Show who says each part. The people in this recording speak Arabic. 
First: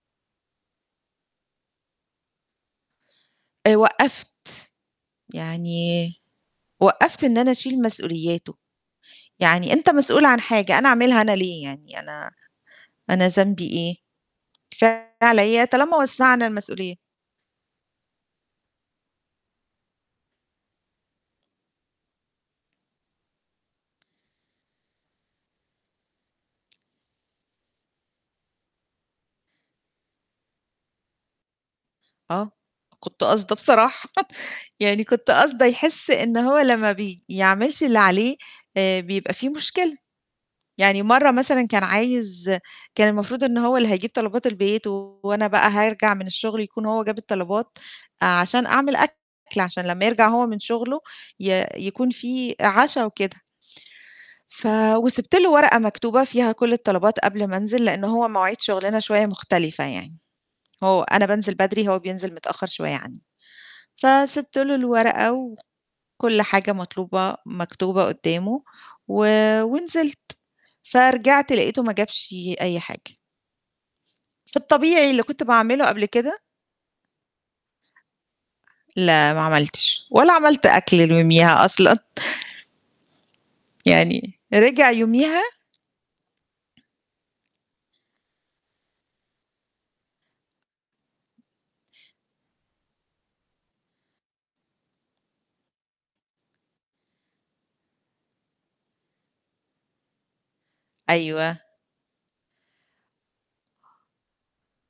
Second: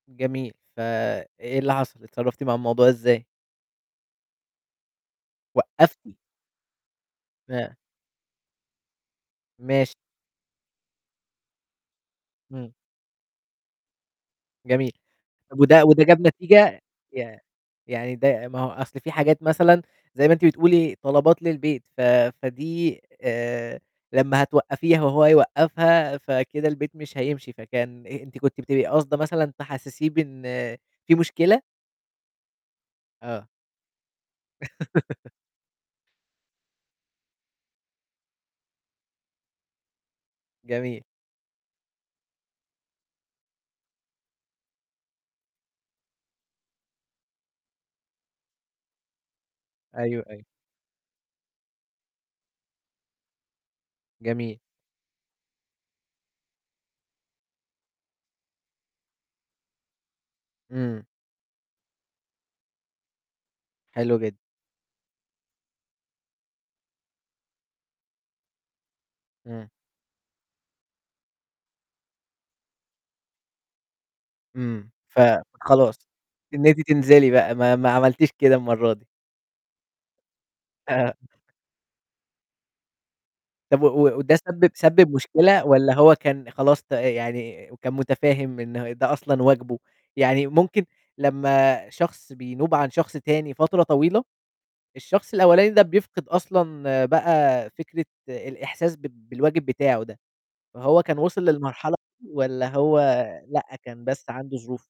Speaker 1: جميل ف إيه اللي حصل؟ اتصرّفتِ مع الموضوع إزاي؟
Speaker 2: آآ، وقّفت،
Speaker 1: وقّفتِ!
Speaker 2: يعني وقّفت إن أنا
Speaker 1: [unintelligible]
Speaker 2: أشيل مسؤولياته، يعني أنت
Speaker 1: ماشي.
Speaker 2: مسؤول عن حاجة أنا أعملها أنا ليه، يعني أنا
Speaker 1: إمم.
Speaker 2: أنا ذنبي إيه
Speaker 1: جميل، طب
Speaker 2: [unintelligible]
Speaker 1: وده
Speaker 2: طالما
Speaker 1: وده جاب
Speaker 2: وزَّعنا
Speaker 1: نتيجة؟
Speaker 2: المسؤولية.
Speaker 1: ي يعني ده ما هو أصل في حاجات مثلًا زي ما أنتِ بتقولي طلبات للبيت ف فدي آآ، لمّا هتوقّفيها وهو يوقّفها، فكده البيت مش هيمشي، فكان أ أنتِ كنتِ بتبقي قصده مثلًا تحسّسيه بإن في مشكلة؟
Speaker 2: آه، كنت
Speaker 1: آه.
Speaker 2: قاصده بصراحة، يعني كنت قاصده يحس إن هو لمّا بي يعملش اللي عليه، آآ، بيبقى في مشكلة، يعني
Speaker 1: جميل.
Speaker 2: مَرّة مثلًا كان عايز كان المفروض إن هو اللي هيجيب طلبات البيت، وأنا بقى هارجع من الشغل يكون هو جاب الطلبات، عشان أعمل أكل عشان لمّا
Speaker 1: أيوه،
Speaker 2: يرجع
Speaker 1: أيوه.
Speaker 2: هو من شغله ي يكون في عشا وكده،
Speaker 1: جميل.
Speaker 2: ف وسِبت له ورقة مكتوبة فيها كلّ الطلبات قبل ما انزل، لإن هو مواعيد شغلنا شوية مختلفة يعني، هو
Speaker 1: إمم.
Speaker 2: أنا بانزل بدري هو بينزل متأخّر شوية عني،
Speaker 1: حلو جدًا.
Speaker 2: فسِبت له الورقة وكلّ حاجة مطلوبة مكتوبة قدّامه و
Speaker 1: إمم.
Speaker 2: ونزلت، فرجعت لقيته ما جابش أي حاجة. في
Speaker 1: إمم،
Speaker 2: الطبيعي
Speaker 1: ف
Speaker 2: اللي كنت باعمله
Speaker 1: خلاص
Speaker 2: قبل كده
Speaker 1: إن أنتِ تنزلي بقى ما ما عملتيش كده المَرّة دي.
Speaker 2: لا ما عملتش، ولا عملت أكل ليوميها أصلًا.
Speaker 1: طب و وده
Speaker 2: يعني
Speaker 1: سبِّب
Speaker 2: رجع
Speaker 1: سبِّب
Speaker 2: يوميها
Speaker 1: مشكلة؟ والّا هو كان خلاص ت يعني كان متفاهم إن ده أصلًا واجبه؟ يعني ممكن لمّا شخص بينوب عن شخص تاني فترة طويلة، الشخص الأولاني ده بيفقد أصلًا بقى فكرة الإحساس ب بالواجب بتاعه ده، فهو كان وصِل
Speaker 2: أيوه.
Speaker 1: للمرحلة [unintelligible] والّا هو لأ كان بس عنده ظروف.